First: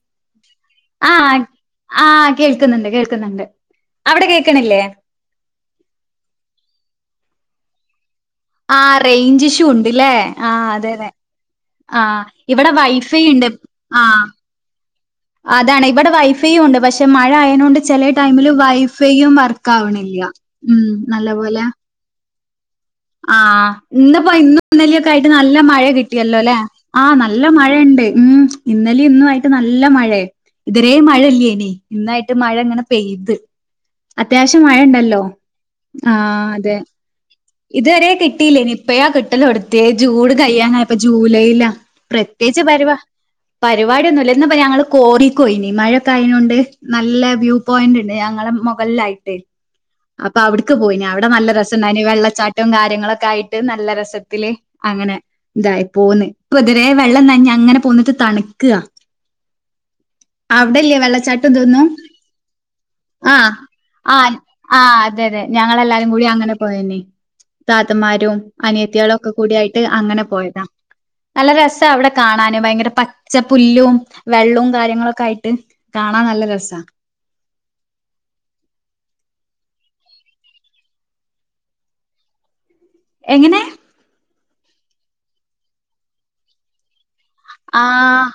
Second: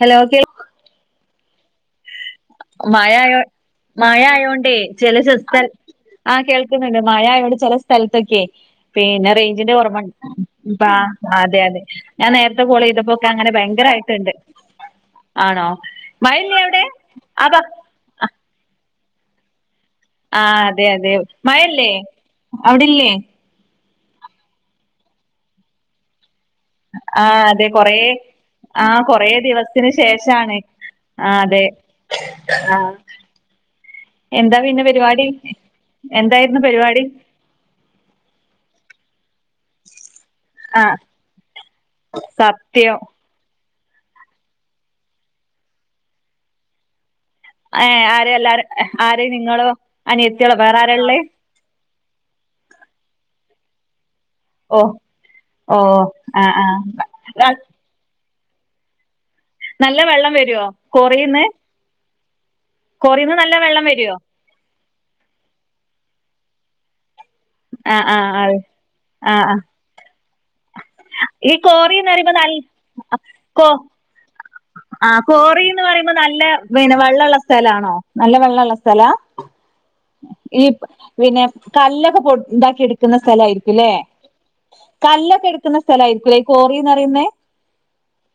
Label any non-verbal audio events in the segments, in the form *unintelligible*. Hello കേ *unintelligible* മഴയായൊ കേൾക്കുന്നുണ്ട് അവിടെ മഴയായൊണ്ടേ കേക്കണില്ലേ ചില *unintelligible* ആ കേൾക്ണ് ണ്ട് മഴ ആയോണ്ട് ചെലെ സ്ഥല ത്തൊക്കെ ആഹ് റേഞ്ച് ഇഷ്യൂ റെഞ്ചിന്റെ ഉണ്ട്ല്ലേ ആഹ് അതെ *unintelligible* അതെ അതെ ആഹ് ഞാൻ നേരത്തെ ഇവിടെ കോൾ ചെയ്തപ്പോ വൈഫൈ *unintelligible* ഉണ്ട് അങ്ങനെ ആഹ് ഭയങ്കരായിട്ട്ണ്ട് ആണോ? മയില്ലേവടെ? *unintelligible* ചെലെ ടൈമില് വൈഫൈയും വർക്ക ആവ് ണില്യാ ആ ഉം അതെ അതെ നല്ലപോലെ മഴല്ലേ അവിടില്ലേ ഇന്നപ്പോ ഇന്നുന്നലിയൊക്കെയായിട്ട് നല്ല മഴ കിട്ടിയല്ലോ ല്ലേ ആ നല്ല അതെ കൊറേ മഴയിണ്ട്. ഉം ആ ഇന്നലെ ഇന്നു കൊറേ ആയിട്ട് നല്ല ദിവസത്തിന് മഴയ ശേഷാണ് ഇതരേ ആ അതെ മഴയില്ലേനി ഇന്നായിട്ട് ആ മഴങ്ങനെ പെയ്ത് *inaudible* എന്താ ത്യാവശ്യം പിന്നെ മഴയണ്ടല്ലോ പരിപാടി ആ എന്തായിരുന്നു അതെ പരിപാടി ഇതോരെ കിട്ടിയില്ലേന് ഇപ്പയാകിട്ടലൊട്ത്തിയെ ചൂട് ആ കയ്യാനയാപ്പ ജൂലൈയിലാ പ്രത്യേച്ച് പരുവാ സത്യം പരിപാടിയൊന്നുല്ല ഇന്ന്പ്പ ഞങ്ങള് കോറിക്കുപോയിന്ന് മഴക്കൊക്കെ യായിനോണ്ട് നല്ല വ്യൂ ഏ പോയിന്റ് ണ്ട് ആര് ഞങ്ങളെ എല്ലാരും മൊ ആര് കളിലായിട്ട് നിങ്ങളോ അപ്പൊ അനിയത്തികളോ അവിടക്ക് വേറെ ആരാ പോയിന് ഉള്ളേ അവിടെ നല്ല *inaudible* *unintelligible* വെള്ളച്ചാട്ടവും കാര്യങ്ങളൊക്കെയിട്ട് നല്ല രസ *unintelligible* ഓ അങ്ങനെ ഓ തായി പോന്ന് ആ ഇപ്പ ആ തിരെ വെള്ളം നഞ്ഞ് അങ്ങനെ പോന്നിട്ട് തണു *unintelligible* നല്ല വെള്ളം വരുവോ അവിടല്ലേ വെള്ളച്ചാട്ടഇതൊന്നും കൊറീന്ന് നല്ല വെള്ളം വരോ ആ അതെ അതെ ഞങ്ങെല്ലാരും കൂടി അങ്ങനെ പോയെന്നെ ആ ആ താതന്മാരും അത് അനിയത്തിയെളുക്കെ ആ ക്കെ ആ കൂടിയായിട്ട്അങ്ങനെ പോയ *unintelligible* നല്ല ഈ രസ കോറീന്ന് അവിടെ പറയുമ്പോ കാണാണ് ന് നല്ല ഭയങ്കര പച്ച കോ പുല്ലെ ആ കോറിന്ന് പറയുമ്പോ നല്ല രസാ പിന്നെ വെള്ളള്ള സ്ഥലണോ നല്ല വെള്ളള്ള സ്ഥല *unintelligible* ഈ പിന്നെ കല്ലൊക്കെ പൊ ഇതാക്കി ടുക്കുന്ന സ്ഥലാ എങ്ങനെ യിരിക്കുംല്ലേ കല്ലൊക്കെ എടുക്കുന്ന സ്ഥല ആയിരിക്കുംല്ലേ ഈ കോറിന്ന് പറയുന്നേ ആഹ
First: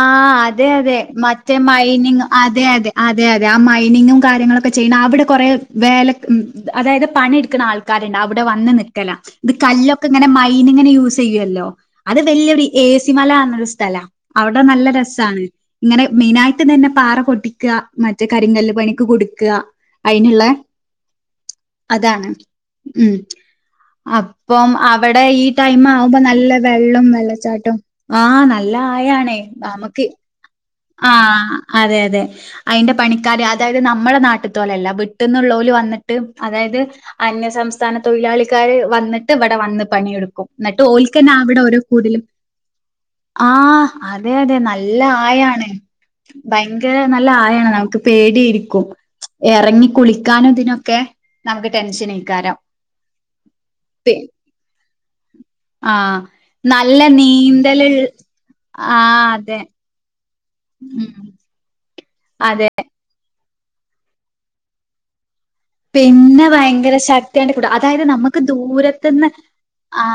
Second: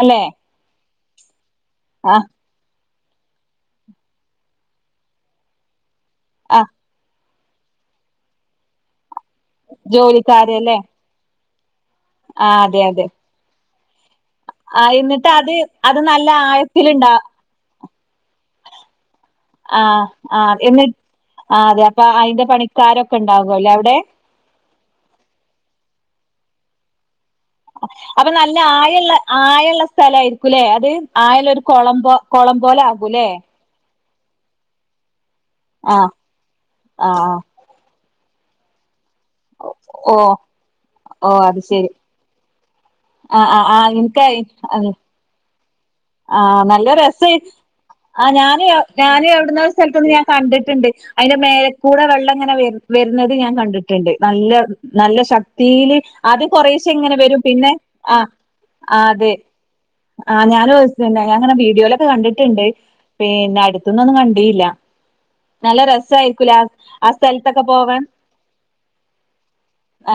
അല്ലെ ആഹ അതെ അതെ മറ്റേ ആ മൈനിങ് അതെ അതെ. അതെ അതെ ആ മൈനിങ്ങും കാര്യങ്ങളൊക്കെ ചെയ്യുന്ന അവിടെ കുറേ വേ ആ അതായത് പണ *unintelligible* ുന്ന ആൾക്കാരുണ്ട് അവിടെ വന്ന് നിൽക്കല ഇത് കല്ലൊക്കെ ഇങ്ങനെ ജോലിക്കാര് മൈൻ അല്ലേ ഇങ്ങനെ യൂസ് ചെയ്യുവല്ലോ. അത് ആ വലിയൊരു അതെ അതെ ഏസിമല എന്നൊരു സ്ഥലാ. അവിടെ ആ നല്ല എന്നിട്ട് രസമാണ് അത് അത് ഇങ്ങനെ നല്ല മെയിനായിട്ട് തന്നെ ആഴത്തില്ണ്ടാ പാറ പൊട്ടിക്കുന്ന ആൾക്കാർ ആണ്. മറ്റ കരിങ്കല്ല് പണിക്ക് കൊടുക്കുക ആ ആ അതിനുള്ള എന്നി ആ അതെ അപ്പൊ അതാണ് അയിന്റെ ഉ പണിക്കാരൊക്കെ ഉണ്ടാകുവല്ലേ അവിടെ അപ്പം അവിടെ ഈ ടൈം ആവുമ്പോ നല്ല. വെള്ളും വെള്ളച്ചാട്ടും അപ്പൊ ആഹ് നല്ല ആയള്ള ആയണേ ആയള്ള നമക്ക്. സ്ഥലായിരിക്കൂല്ലേ അത് ആയള്ള ആഹ ഒരു അതെ കൊളം പോ അതെ കൊളം പോലെ അതിന്റെ ആകൂല്ലേ പണിക്കാര് അതായത്. നമ്മുടെ നാട്ടിൽത്ത പോലല്ല വിട്ടന്നുള്ളൽ ആ വന്നിട്ട് അതായത് ആ അന്യസംസ്ഥാന. തൊഴിലാളിക്കാര് വന്നിട്ട് ഇവിടെ വന്ന് ഓ പണിയെടുക്കും എന്നിട്ട് ഓൽക്കന ഓ അത് അവിടെ ഓരോ ശരി കൂടുതലും. ആ ആ ആ ആഹ അതെ അതെ നല്ല ആയാണ്. ആഹ നല്ല ഭയങ്കര രസമായി ആയാണ് നമുക്ക് ആ് ഞാനും പേടിയിരിക്കും ഞൻ എവിടുന്ന ഒരു എറങ്ങി സ്ഥലത്തൊന്ന് ഞാൻ കുളിക്കാനും കണ്ടിട്ടുണ്ട്. ഇതിനൊക്കെ അതിന്റെ നമുക്ക് മേലക്കൂടെ വെള്ളം ഇങ്ങനെ ടെൻഷനേക്കാരം വരുന്നത് ഞാൻ കണ്ടിട്ടുണ്ട് നല്ല നല്ല ശക്തിയില്. ആ ആദ്യം കൊറേശെ നല്ല ഇങ്ങനെ വരും പിന്നെ നീന്തൽ ആ ആഹ അതെ. ആ ഞാന് ഉം പിന്നെ ഞ അങ്ങനെ വീഡിയോലൊക്കെ കണ്ടിട്ടുണ്ട് അതെ പിന്നെ അടുത്തൊന്നും ഒന്നും കണ്ടിയില്ല. നല്ല പിന്നെ രസായിരിക്കൂലേ ആ ഭയങ്കര ആ ശക്തിയാണ് സ്ഥലത്തൊക്കെ കൂട പോവാൻ അതായത് നമുക്ക് ദൂരത്തുന്ന്.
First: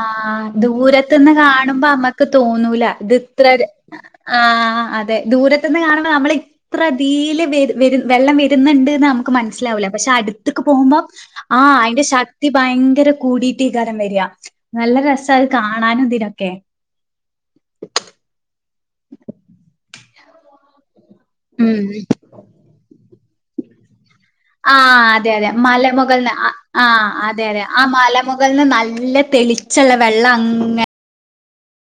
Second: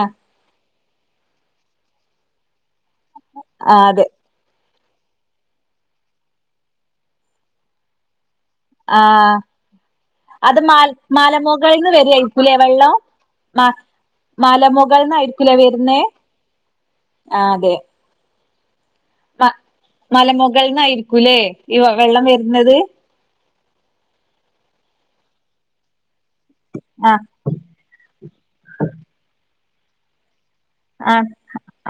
ആ ദൂര. *unintelligible* ന്ന് കാണുമ്പോ നമ്മക്ക് തോന്നൂല ഇത്ത്ര ആ അതെ ആ *unintelligible* അതെ ദൂരത്ത നിന്ന് കാണുമ്പോൾ നമ്മൾ ഇത്രതിീൽ വ വരും വെള്ളം വ *unintelligible* *inaudible* പണ്ട്ന്ന് ആ നമുക്ക് മനസ്സിലാവില്ല പക്ഷെ അടു *unintelligible* *inaudible* അത് മാൽ പോകുമ്പ ആ് മലമുകൾന്ന് അതിന്റെ ശക്തി വരായിരിക്കൂലേ വെള്ളം ഭയങ്കര മ കൂടിട്ട്ീകാരം വരിക നല്ല രസമായി. മലമുകൾന്നായിരിക്കൂലേ വരുന്നേ കാണാനുംന്തിതിനൊക്കെ *unintelligible* *inaudible* ആ അതെ *unintelligible* *inaudible* മ മലമുകളൾന്നയിരിക്കൂല്ലേ ഉം ഈ വെള്ളം വരുന്നത് *unintelligible* *inaudible* ആ അതെ അതെ മല മുകളൾന്ന. ആ അതെ അതെ ആ മലമുകളിൽന്ന് നല്ല തെളിച്ചുള്ള വെള്ളം. ആഹ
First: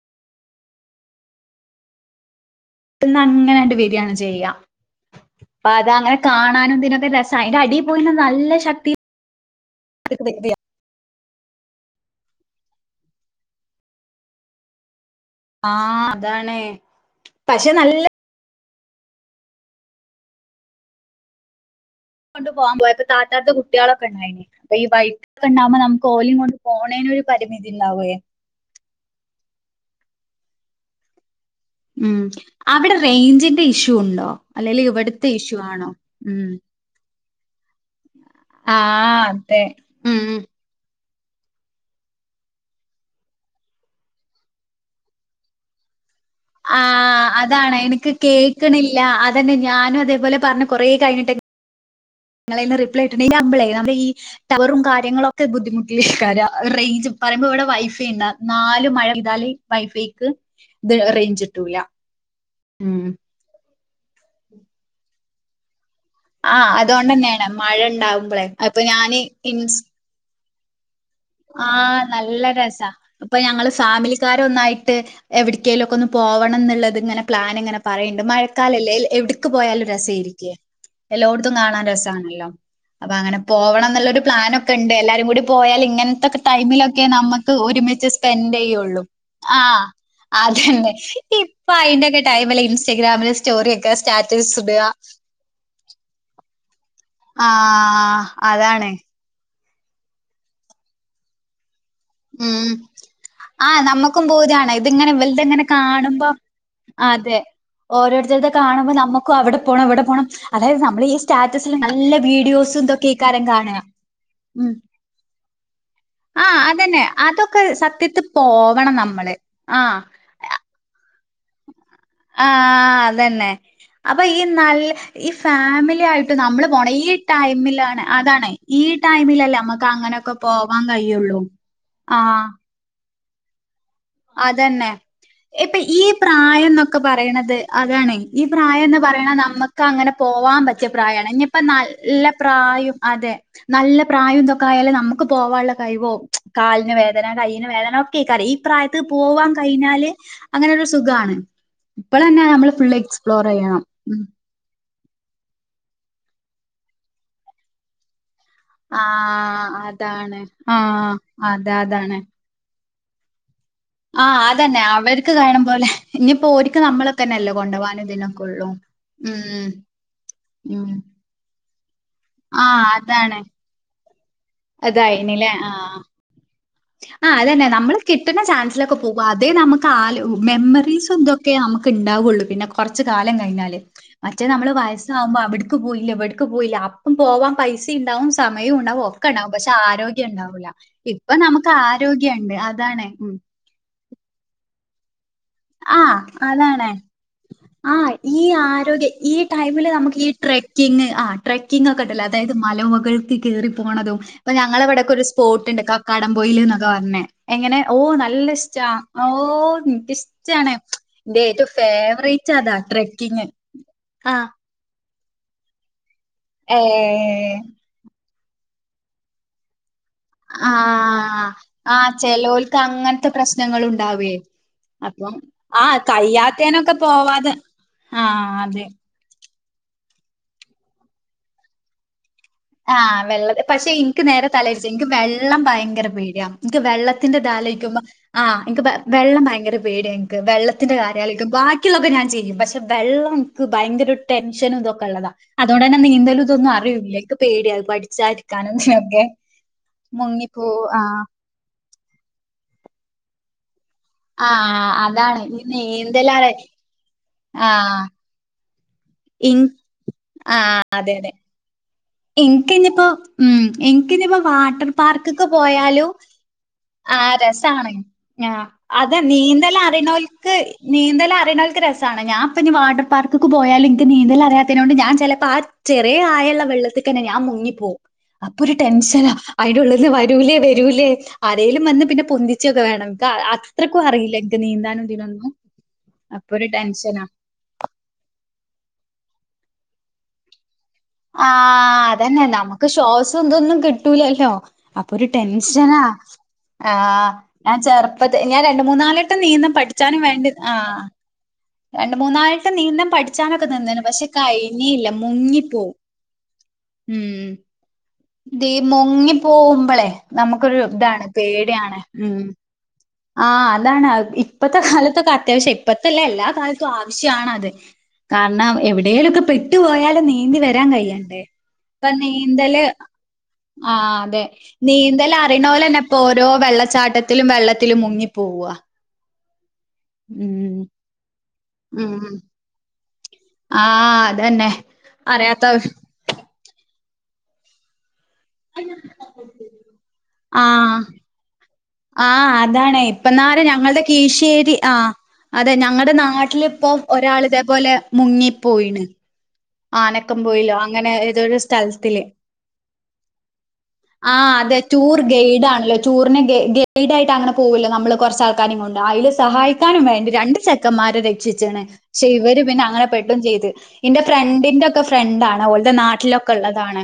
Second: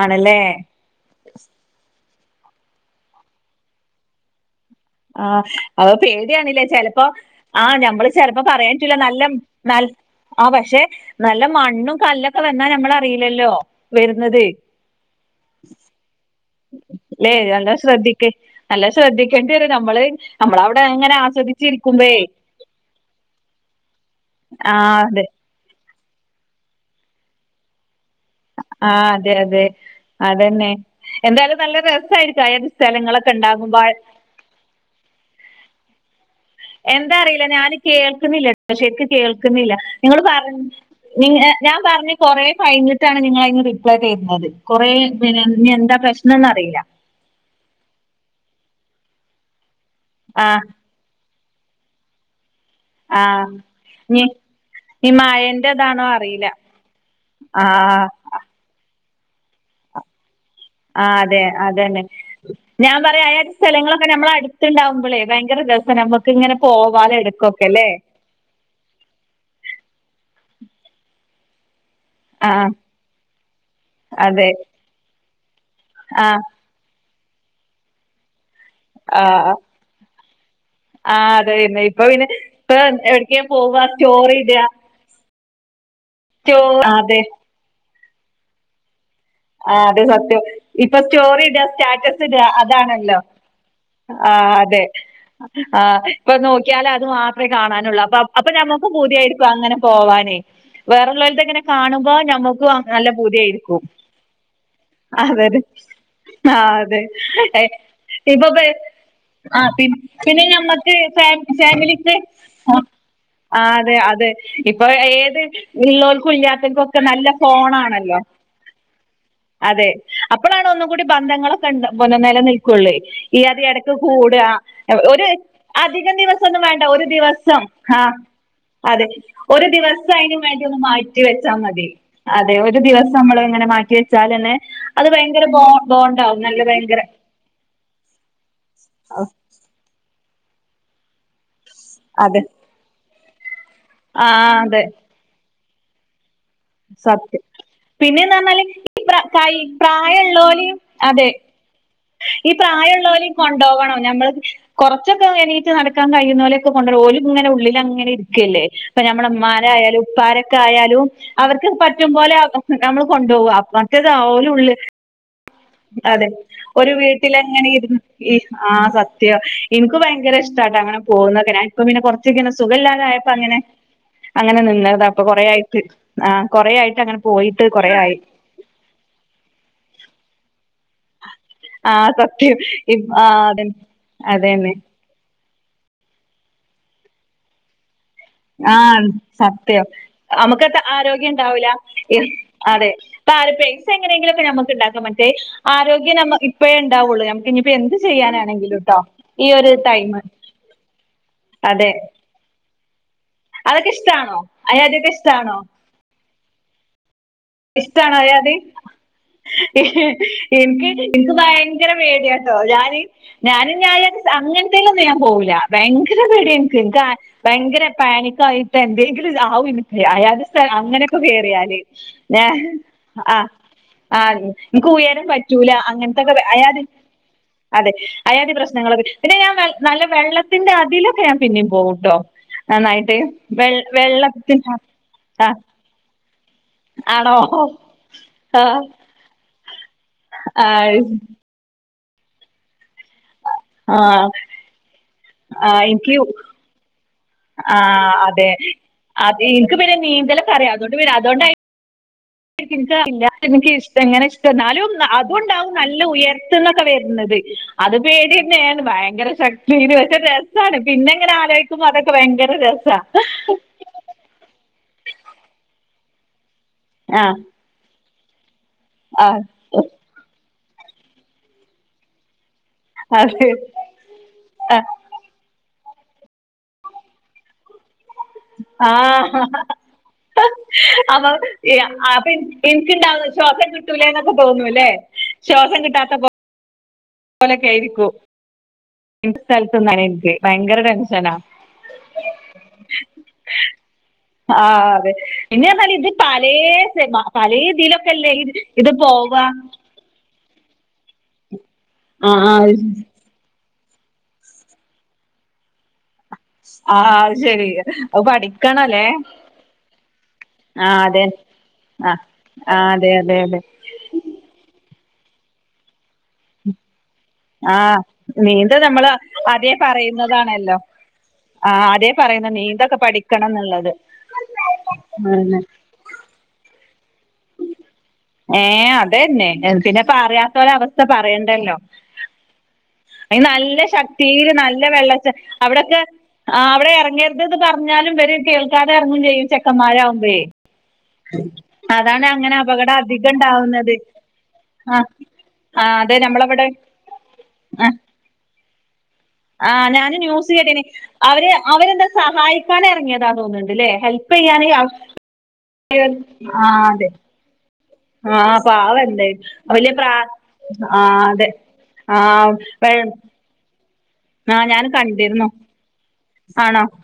ആണല്ലേ. എന്നന്ന് അങ്ങനെട്ട് ബരിയാാണ് ചെയ്യാം *unintelligible* ആഹ അത് പേടിയണില്ലേ ചെിലപ്പോ ഇതിനൊക്കെ രസാ അയിന്റെ അടി ആഹ് ഞമ്മള് പോയിന്ന ചെിലപ്പോ നല്ല ശക്തി പറയാനറ്റില്ല നല്ല ന *inaudible* ആ പക്ഷെ. നല്ല മണ്ണും കല്ലൊക്കെ വന്നാ നമ്മളറിയില്ലല്ലോ വരുന്നത് *inaudible* *unintelligible* ആഹ് *inaudible* *unintelligible* ലേ പക്ഷെ അന്ത നല്ല ശ്രദ്ധക്ക് *unintelligible* നല്ല ശ്രദ്ധിക്കേണ്ടി വരും നമ്മള് നമ്മള അവിടെ അങ്ങനെ ആസ്വദിച്ചിരിക്ക. കൊണ്ടണ്ട് പോകാൻ പോയ താറ്റാത്ത കുട്ടികളൊക്കെ ഉണ്ടായിന് അപ്പൊ ആഹ് അതെ ഈൈൊക്കെണ്ടാക്പോ നക്ക് *inaudible* *unintelligible* കോളി കൊണ്ട് പോണേനൊ ഒരു പരിമിതി ഇ ഉണ്ടാവയേ ആഹ അതെ അതെ അതന്നെ *inaudible* *unintelligible* എന്തായാലും നല്ല ഉം രസമായിരിക്കും അയാന്റെ അവിടെ സ്ഥലങ്ങളൊക്കെ റേഞ്ചിന്റെ ഉണ്ടാകുമ്പോ. ഇഷ്യൂ ഉണ്ടോ അല്ലെല് ഇവിടുത്തെ ഇഷ്യൂ ആണോ ഉം എന്താ അറിയില്ല ഞാന് കേൾക്കുന്നില്ല ശേക്ക് ആഹ് അതെ കേൾക്കുന്നില്ല നിങ്ങള് ഉം പറഞ്ഞ *inaudible* നി ഞാൻ പറഞ്ഞഞ് കൊറേ കഴിഞ്ഞിട്ടാണ് നിങ്ങള അന്ന് റിപ്ലൈ ചെയ്തുന്നത് കൊറേ പി എന്താ പ്രശ്ന *inaudible* *unintelligible* ആഹ അതാണ് എനിക്ക് കേക്കണില്ല അതന്നെ. ഞാനും ആ അതേപോലെഞ്ഞ കൊറേ കഴഞ്ഞട്ട. നി റി *unintelligible* പ്ല ആ കട്ടുണ്ടെങ്കിൽ *unintelligible* നള ന ഇനി ടവറും ഈ കാര്ങ്ങളൊക്കെ ബുദ്ധിുട്ടി മഴന്റെതാണോ അറിയില്ല റേഞ് പറ *unintelligible* *inaudible* ന ആ ഇവിടെ വൈഫൈ ഉണ്ട നാല് മഴ പെയ്താല് വൈഫൈക്ക് *inaudible* *unintelligible* ആ അതെ റേഞ്ച് കിട്ടൂല അതെന്നെ ഞാൻ ഉം പറയാ *unintelligible* *inaudible* സ്ഥലങ്ങളൊക്കെ നമ്മള അടുത്തണ്ടാവുമ്പോളേ ഭയര *inaudible* *unintelligible* ആ അതുകൊണ്ടന്നെയാണ് മഴ ഉണ്ടാവുമ്പോളെ അപ്പൊ ഞാന് ഇൻ *inaudible* ആ നല്ല ആ രസ അപ്പൊ ഞങ്ങള് ഫാമിലിക്കാര അതെ ഒന്നായിട്ട് എവി ക്കേലൊക്കെ ഒന്ന് ആ പോവണം ന്ന്ള്ളത് ഇങ്ങനെ പ്ലാൻ ഇങ്ങനെ പറയ്ണ്ട് മഴ കാലല്ലേൽ ആ എവ്ടക്ക് പോയാലും രസായിരിക്കെ ആ അതെ എല്ലോടത്തും പിന്നെ കാണാൻ ഇപ്പൊ പിന്നെ രസാണല്ലോ ഇപ്പൊ അപ്പൊ അങ്ങനെ എവിടേക്കാ പോവാ പോവണം ന്ന്ള്ള സ്റ്റോറി ഇടുക പ്ലാനൊക്കെ ഉണ്ട് എല്ലാരും കൂടി പോയാൽ ഇങ്ങനെ സ്റ്റോ ടൈമിലൊക്കെ അതെ നമുക്ക് ഒരുമിച്ച് സ്പെൻഡ് ചെയ്യുള്ളൂ ആ ആഹ അതെ സത്യം അതെന്നെ ഇപ്പൊ സ്റ്റോറി ഇടാ ഇപ്പൊ അയിന്റെൊക്കെ സ്റ്റാറ്റസ് ഇടാ ടൈമ അതാണല്ലോ ഇൻസ്റ്റഗ്രാമില് സ്റ്റോറി വക സ്റ്റാറ്റ സ് ഇട ആഹ് പനോ ക്കിയാൽ അത് മാത്രമേ കാണാനുള്ളൂ അപ്പ ആഹ് അപ്പൊ നഞമ്മക്ക് അതാണ്. പുതിയായിരിക്കും അങ്ങനെ പോവാനേ വേറള്ളവലത്തെങ്ങനെ കാണുമ്പോ ഉം നഞമ്മുക്കും നല്ല ബുതിയായിരിക്കും ആഹ് നമ്മക്കും പൂതിയാണ്. ഇതിങ്ങനെ അതെ അതെ ഇവൽതിങ്ങനെ കാണുമ്പോ ആ അതെ ഇപ്പൊ ഓരോരുത്തരത് കാണുമ്പോ നമ്മുക്കും അവിടെ ആ പോണം ഇവിടെ പോണം പിന്നെ അതായത് നമ്മക് നമ്മള് ഈ സ്റ്റാറ്റസില് ഫാമിലിക്ക്‌ നല്ല വീഡിയോസും ഇതൊക്കെയ്ക്കാരം ആ കാണാ അതെ അതെ ഉം. ഇപ്പൊ ഏത് ഉള്ളോൽക്കും ആഹ് കുല്ലാത്തൻക്കും അതന്നെ നല്ല അതൊക്കെ ഫോണാണല്ലോ സത്യത്തി പോവണം നമ്മള് അതെ ആഹ് അപ്പളാണ് ഒന്നും കൂടി ബന്ധങ്ങളൊക്കെ ഉ ന്ന നില നിൽക്കുള്ളൂ ആഹ് അതന്നെ. ഇയ്യതി ഇടക്ക് അപ്പൊ ഈ നല്ല കൂടുക ഒരു ഈ ഫാമിലി അധികം ആയിട്ട് ദിവസഒന്നും നമ്മള് വേണ്ട പോണം ഒരു ഈ ദിവസം ആ ടൈമിലാണ് അതാണ്. ഈ അതെ ടൈമിലല്ലേ ഒരു നമ്മക്ക് ദിവസം അങ്ങനൊക്കെ അയിന് വേണ്ടി ഒന്ന് പോവാൻ മാറ്റി കഴിയുള്ളൂ വെച്ചാൽ മതി ആഹ് അതെ ഒരു ദിവസം നമ്മൾ ഇങ്ങനെ മാറ്റ അതന്നെ ഇപ്പൊ ഈ ബോണ്ടാവും നല്ല പ്രായം എന്നൊക്കെ ഭയങ്കര പറയണത് അതാണ് ഈ പ്രായം ന്ന് പറയണ നമുക്ക് അങ്ങനെ പോവാൻ പറ്റിയ പ്രായമാണ് ഇനിപ്പ നല്ല അതെ പ്രായം അതെ നല്ല ആ പ്രായംഇതൊക്കെ അതെ ആയാലും നമുക്ക് പോവാനുള്ള കഴിവോ കാലിന് വേദന സത്യം കയ്യിന് വേദന ഒക്കെ പിന്നെന്ന് അയികരം പറഞ്ഞാല് ത്ത് ഈ പ്രാ പോവാൻ കഴിഞ്ഞാല് പ്രായമുള്ളവരെയും അങ്ങനെരു അതെ സുഖമാണ് ഈ പ്രായള്ളോലിയും കൊണ്ടോവാനം ഉം. ഞമ്മള് കുറച്ചൊക്കെ എണീറ്റ് നടക്കാൻ കഴുനോലെ കൊണ്ടോരണം ഓല് എങ്ങനെ ഉള്ളിലങ്ങനെ ഇരി ക്കലേ നമ്മള ഉമ്മര് ആഹ് ആയാലും അതാണ്. ഉപ്പാരൊക്കെ ആയാലും ആഹ് അവർക്ക് അതെ അതാണ്. പറ്റുംപോലെ നമ്മള് കൊണ്ടോവാ മറ്റേത് ആഹ് ഓലുള്ള് അതന്നെ അവർക്ക് കഴിയണ പോലെ അതെ ഇനിയിപ്പോ ഓര്ക്ക് ഒരു വീട്ടില നമ്മളൊക്കെന്നല്ലേ എങ്ങനെ ഇരുന്നു കൊണ്ടോവാനും ഈ ഇതിനൊക്കെ ഉള്ളൂ. ആ സത്യോ ഉം എനിക്ക് ഭയങ്കര ഇഷ്ട ഉം അങ്ങനെ പോവുന്നതെ ഞാൻ ഇപ്പ പിന്നെ കൊറച്ചൊക്കനെ സുഖ ആഹ് ഇല്ലാതൊയപ്പ അതാണ്. അങ്ങനെ അങ്ങനെ നിന്നതാ അപ്പൊ കൊറായിട്ട് ആ കൊറേ ആയിട്ട് അങ്ങനെ ആ പോയിട്ട് അതന്നെ കൊറേ നമ്മള് ആയി കിട്ട്ണ ചാൻസിലൊക്കെ പോവാ അതേ നമുക്ക് ആ മെമ്മറീസ് ഇതൊക്കെ നമുക്ക് ആ ഉണ്ടാവുള്ളൂ സത്യം പിന്നെ ഇ കുറച്ച് ആ കാലം അതെ കഴിഞ്ഞാല് മറ്റേ നമ്മള് അതെന്നെ വയസാവുമ്പോ അവിടു ക്ക്‌ പോയില്ല വെടക്ക് പോയില്ല അപ്പം പോവാൻ പൈസ ടി ണ്ടാവും സമയും ഉണ്ടാവും ആഹ് ഒക്കെ ഉണ്ടാവും പക്ഷെ സത്യം ആരോഗ്യം ഉണ്ടാവൂല്ല നമുക്കത്ര ആരോഗ്യം ഉണ്ടാവൂല നമുക്ക് ആരോഗ്യംണ്ട് അതാണ് ഉ ഇപ്പങ്ങനെയെങ്കിലോക്കെ നമുണ്ടാക്ക ആരോഗ്യം ആഹ് നമ്മ ഇപ്പഴേ അതാണ്. ഉണ്ടാവുള്ളൂ നമുക്ക് ഇനിയിപ്പോ ആ എന്ത് ഈ ചെയ്യാനാണെങ്കിലും ട്ടോ ആരോഗ്യ ഈ ഒരു ടൈമില് ടൈമ നമുക്ക് ഈ ട്രക്കിങ് ആ ട്രക്കിങ് ഒക്കെ ണ്ടല്ലോ അതായത് മല കയറി അതൊക്കെ പോണതും ഇഷ്ടാണോ ഇപ്പൊ ഞങ്ങളെ അയാദ്യൊക്കെ വിടൊക്കെ ഒരു ഇഷ്ടാണോ സ്പോട്ട്ണ്ട് കക്കാടംപൊയില്ന്നൊക്കെ പറഞ്ഞെ ഇഷ്ടണോ അയ് അത് എനിക്കിഷ്ടാണ് എനിക്ക് എനിക്ക് എന്റെ ഏറ്റവും ഭയങ്കര ഫേവറേറ്റ് പേടിയട്ടോ അതാ ഞാൻ ട്രെക്കിങ് ഞാനും ഞ ആ അങ്ങനത്തെലൊന്നും ഞാൻ പോവൂല ഭയങ്കര പേടിയ ഏ ക്ക് ഭയങ്കര പാനിക്കായിട്ട് എന്തെങ്കിലും ആവും അയാത് സ്ഥല ആ അങ്ങനെയൊക്കെ കേറിയാല് ആ ഞാൻ ചെലോൽക്ക് അങ്ങനത്തെ ആ പ്രശ്നങ്ങൾ ആ ഉണ്ടാവേ ഇങ്ക് ഉയരം അപ്പം പറ്റൂല ആ അങ്ങനത്തൊക്കെ അയാത് കയ്യാത്തേനൊക്കെ പോവാതെ അതെ ആ അയാതി അതെ പ്രശ്നങ്ങളൊക്കെ പിന്നെ ഞാൻ നല്ല വെള്ളത്തിന്റെ അതിലൊക്കെ ഞാൻ പിന്നെയും പോവുട്ടോ ആഹ് വെള്ള പക്ഷെ എനിക്ക് നേരെ വെള്ളത്തിന്റെ തലതിരിച്ച എനിക്ക് ആ വെള്ളം ഭയങ്കര പേ ടിയാ ആണോ വെള്ളത്തിന്റെദാലോയ്ക്കുമ്പോ ആ് ആ വെള്ളം ഭയങ്കര പേടിയ ഇങ്ക് ആ വെള്ളത്തിന്റെ കാര്യാലക്കും ബാക്കിയുള്ളൊക്കെ ഞാൻ ചെയ്യും പക്ഷെ വെള്ളം ഭയങ്കര ആ ടെൻഷനും ഇതൊക്കെ ഉള്ളതാ ആ അതോണ്ടഎന്നെ എനിക്ക് നീന്തലും ഇതൊന്നും അറിയുല്ല ആ അതെ അത ഇങ്ക് പിന്നെ നീന്തല് പറിയാ മുങ്ങിപ്പോവും അതുകൊണ്ട് പിന്നെ ആഹ് അതുകൊണ്ടായി എങ്കാഹ് ഇല്ല ഇങ്ക്ഷ് എങ്ങനെ ഇഷ്ട എന്നാലും ആഹ് അതാണ് ഈ അതൊണ്ടാവും നല്ല നീന്തലാണ് ഉയർത്തന്നൊക്കെ വരുന്നത് അത് ആഹ് പേടി തന്നെയാണ് ഭയങ്കര ഇൻ ശക്തി ഇത് വെച്ച രസമാണ് പിന്നെ എങ്ങനെ ആലോചിക്കുമ്പോ അതൊക്കെ ഭയങ്കര രസാ എനക്ക്ന്നപ്പോ ഉം എനക്ക്നിപ്പോ വാട്ടർ പാർക്ക്ൊക്കെ പോയാലോ ആ ആഹ രസമാണ് ആ് അത ആ നീന്തല്ലാം അറിയണ ക്ക് നീന്തല അറിയുന്നൾക്ക് രസമാണ് ഞാൻ ഇപ്പ ഇനി വാട്ടർ പാർക്ക്ൊ അതെ പോയാാല എനിക്ക് നീന്തൽ ആ അറിയത്തിതിനോണ്ട് ഞാൻ ചിലപ്പോ ചെറിയ ആായുള്ള വെള്ളത്തിൽ തന്നെ ഞാൻ മുങ്ങിപ്പോകവും അപ്പൊ ഒരു ആ. ടെൻഷനാ അയിടെള്ളന്ന് വരൂലേ വരൂലേ അപ്പൊ ഏ, എലും വന്ന് പിന്നെ അപ്പൊ എനി- പൊന്ച്ചൊക്കെ വേണം എനിക്കുണ്ടാവുന്ന ശ്വാസം അത്രക്കും കിട്ടൂലെന്നൊക്കെ അറില്ല എനി തോന്നൂല്ലേ നീന്താനുംതിനൊന്നും അലൊക്കെ ആയിരിക്കും എന്റെ സ്ഥലത്തന്ന എനിക്ക് ഭയങ്കര ടെൻഷനാ ആഹ അതന്നെ നമുക്ക് ശ്വാസം എന്തൊന്നും കിട്ടൂലല്ലോ ആ അപ്പൊ അതെ ഒരു പിന്നെ ടെൻഷന പറഞ്ഞാല് ഇത് പലേ സെമ ആ് പലേ ഞാൻ ഇതിലൊക്കെ അല്ലേ ചെറുപ്പത്തെ ഇത് ഞാൻ രണ്ട ഇത് മൂന്ന നാലട്ടം പോവാ നീന്തും പഠിച്ചാനും വേണ്ടി ആഹ രണ്ട ആ ആ മൂന്നായിട്ട് നീന്തും പഠിച്ചാനൊക്കെ നിന്ന പക്ഷെ കഴിഞ്ഞല്ല മുങ്ങിപ്പോവും ആഹ അ ശരി ീ പഠിക്കണല്ലേ മുങ്ങി പോകുമ്പോളെ നമുക്കൊരു ആ അതെ ഇതാണ് പേടിയാണ് ആ ഉം ആ അതെ അതെ ആഹ അതെ അതാണ് ഇപ്പഴത്തെ കാലത്തൊക്കെ അത്യാവശ്യം ഇപ്പത്തല്ല എല്ലാ കാലത്തും ആവശ്യണത് ആ നീന്ത കാരണം നമ്മള് എവിടെേലുംൊക്കെ ആദ്യേ പെട്ടു പോോയാലും നീന്തി പറയുന്നതാണല്ലോ വരാൻ കഴിയണ്ടേ ആ ഇപ്പൊ ആദ്യേ പറയുന്ന നീന്തല് നീന്തൊക്കെ പഠിക്കണം എന്നുള്ളത് ആ അതെ നീന്തല് ഉം. അറിയണ പോലെന്നെ ഇപ്പ ഓരോ വെള്ളച്ചാട്ട ത്തി മുങ്ങി പോവവാ പിന്നെപ്പ അിയാത്ത ഒര അവസ്ഥ പറയണ്ടല്ലോ ഉം അ നല്ല ആ ശക്തിയില് അതന്നെ നല്ല വെള്ളച്ച അറിയാത്ത അവിടെൊക്കെ ആ അവിടെ ഇറ അങ്ങത് ഇത് പറഞ്ഞാലും വ കേൾക്കാതെ ഇറങ്ങും ചെയ്യും ചെക്കന്മാരാാവുമ്പേ ആ ആ അതാണ് ഇപ്പന്നല് ഞങ്ങളുടെ കീശ്ശേരി ആ അതെ ആ ഞങ്ങളുടെ നമ്മളവിടെ നാട്ടിലിപ്പോ ഒരാൾ ആ ഇതേപോലെ മുങ്ങിപ്പോയിണ് ആ ഞാാന് ന്യൂസ് കേട്ടിയെ അവര് ഏതോരു അവരെന്താ സ്ഥലത്തില്. സഹായിക്കാന ഇറങ്ങിയതാ തോന്നുന്നുണ്ട്ല്ലേ ഹെൽപ് ആ ചെയ്യാൻ അതെ ടൂർ ഗൈഡ് ആണല്ലോ ടൂറിെ അതെ ഗൈഡ് ആയിട്ട് അങ്ങനെ പോകല്ലോ നമ്മള് കുറച്ച ആ ആൾക്കാരും ഇങ്ങ കൊണ്ട് പാവല്ലേ അതില് വലിയ സഹായിക്കാനും പ്രാ വേണ്ടി രണ്ട് ആ ചെക്കന്മാരെ അതെ രക്ഷിച്ചാണ് ആ പക്ഷെ ഇവര് പിന്നെ വെ അങ്ങനെ പെട്ടും ചെയ്ത് എന്റെ ആ ഞാൻ ഫ്രണ്ടിന്റെ ഒക്കെ ഫ്രണ്ട് കണ്ടിരുന്നു ആാണ് അവളുടെ നാട്ടിലൊക്കെ ആണോ ഉള്ളതാണ്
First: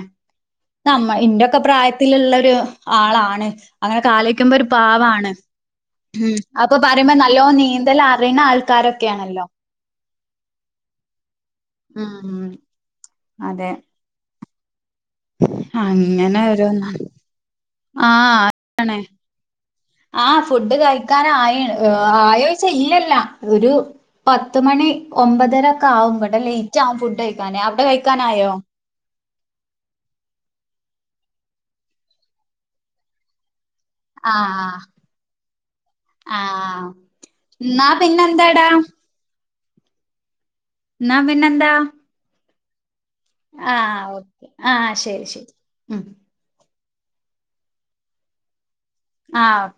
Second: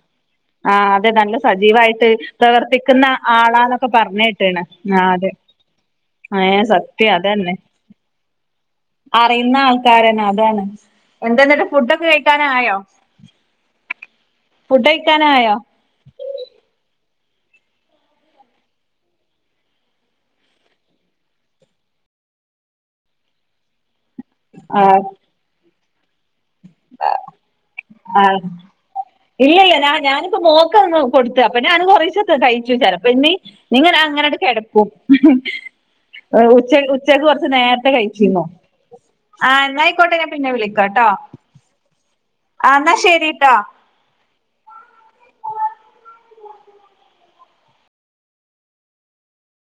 ആ അതെ നമ്മ നല്ല ഇന്റെയൊക്കെ സജീവായിട്ട് പ്രായത്തിലുള്ളരു പ്രവർത്തിക്കുന്ന ആളാണ് ആളാന്നൊക്കെ അങ്ങനെ പറഞ്ഞ് കാലക്കുമ്പോ കേട്ട്ണ് ഒരു ആ പാവാണ് അതെ ഉം ഏ അപ്പൊ സത്യം പറയുമ്പോ നല്ലോ അതന്നെ നീന്തൽ അറുന്ന ആൾക്കാരൊക്കെയാണല്ലോ എന്തെന്നിട്ട് ഫുഡ ഒക്കെ കഴിക്കാന ഉം ആയോ അതെ അങ്ങനെ ഒരുരോന്ന ആഹ ആണേ ആഹ ഫുഡ് കഴിക്കാനായ ആയോചിച്ച ഇല്ലല്ല ഒരു പത്ത മണി ആഹ് ഒമ്പതരൊക്കെ ആവുംും കേട്ടെ ലേറ്റ് ആവുംും ഫുഡ് കഴിക്കാനേ അവിടെ കഴിക്കാനായോ ഇല്ല ഇല്ല ാ ഞാനിപ്പോ മോക്ക ഒന്ന് കൊടുത്ത അപ്പൊ ഞാന് കുറശ കഴിച്ചു വച്ചാം അപ്പൊ ഇനി നിങ്ങ അങ്ങനെട ആഹ് കിടപ്പും ഉച്ച ആഹ് ഉച്ചക്ക് കൊറച്ച് എന്നാ നേരത്തെ കഴിച്ചിുന്നോ പിന്നെന്താടാ ആഹ് എന്നായിക്കോട്ടെ ഞാെ പിന്നെ വിളിക്കോട്ടോ പിെന്താ ആ എന്നാ ശരി ആഹ ഓക്കെ ആഹ ശരി ശരി ഉ ആഹ്ഓക്ക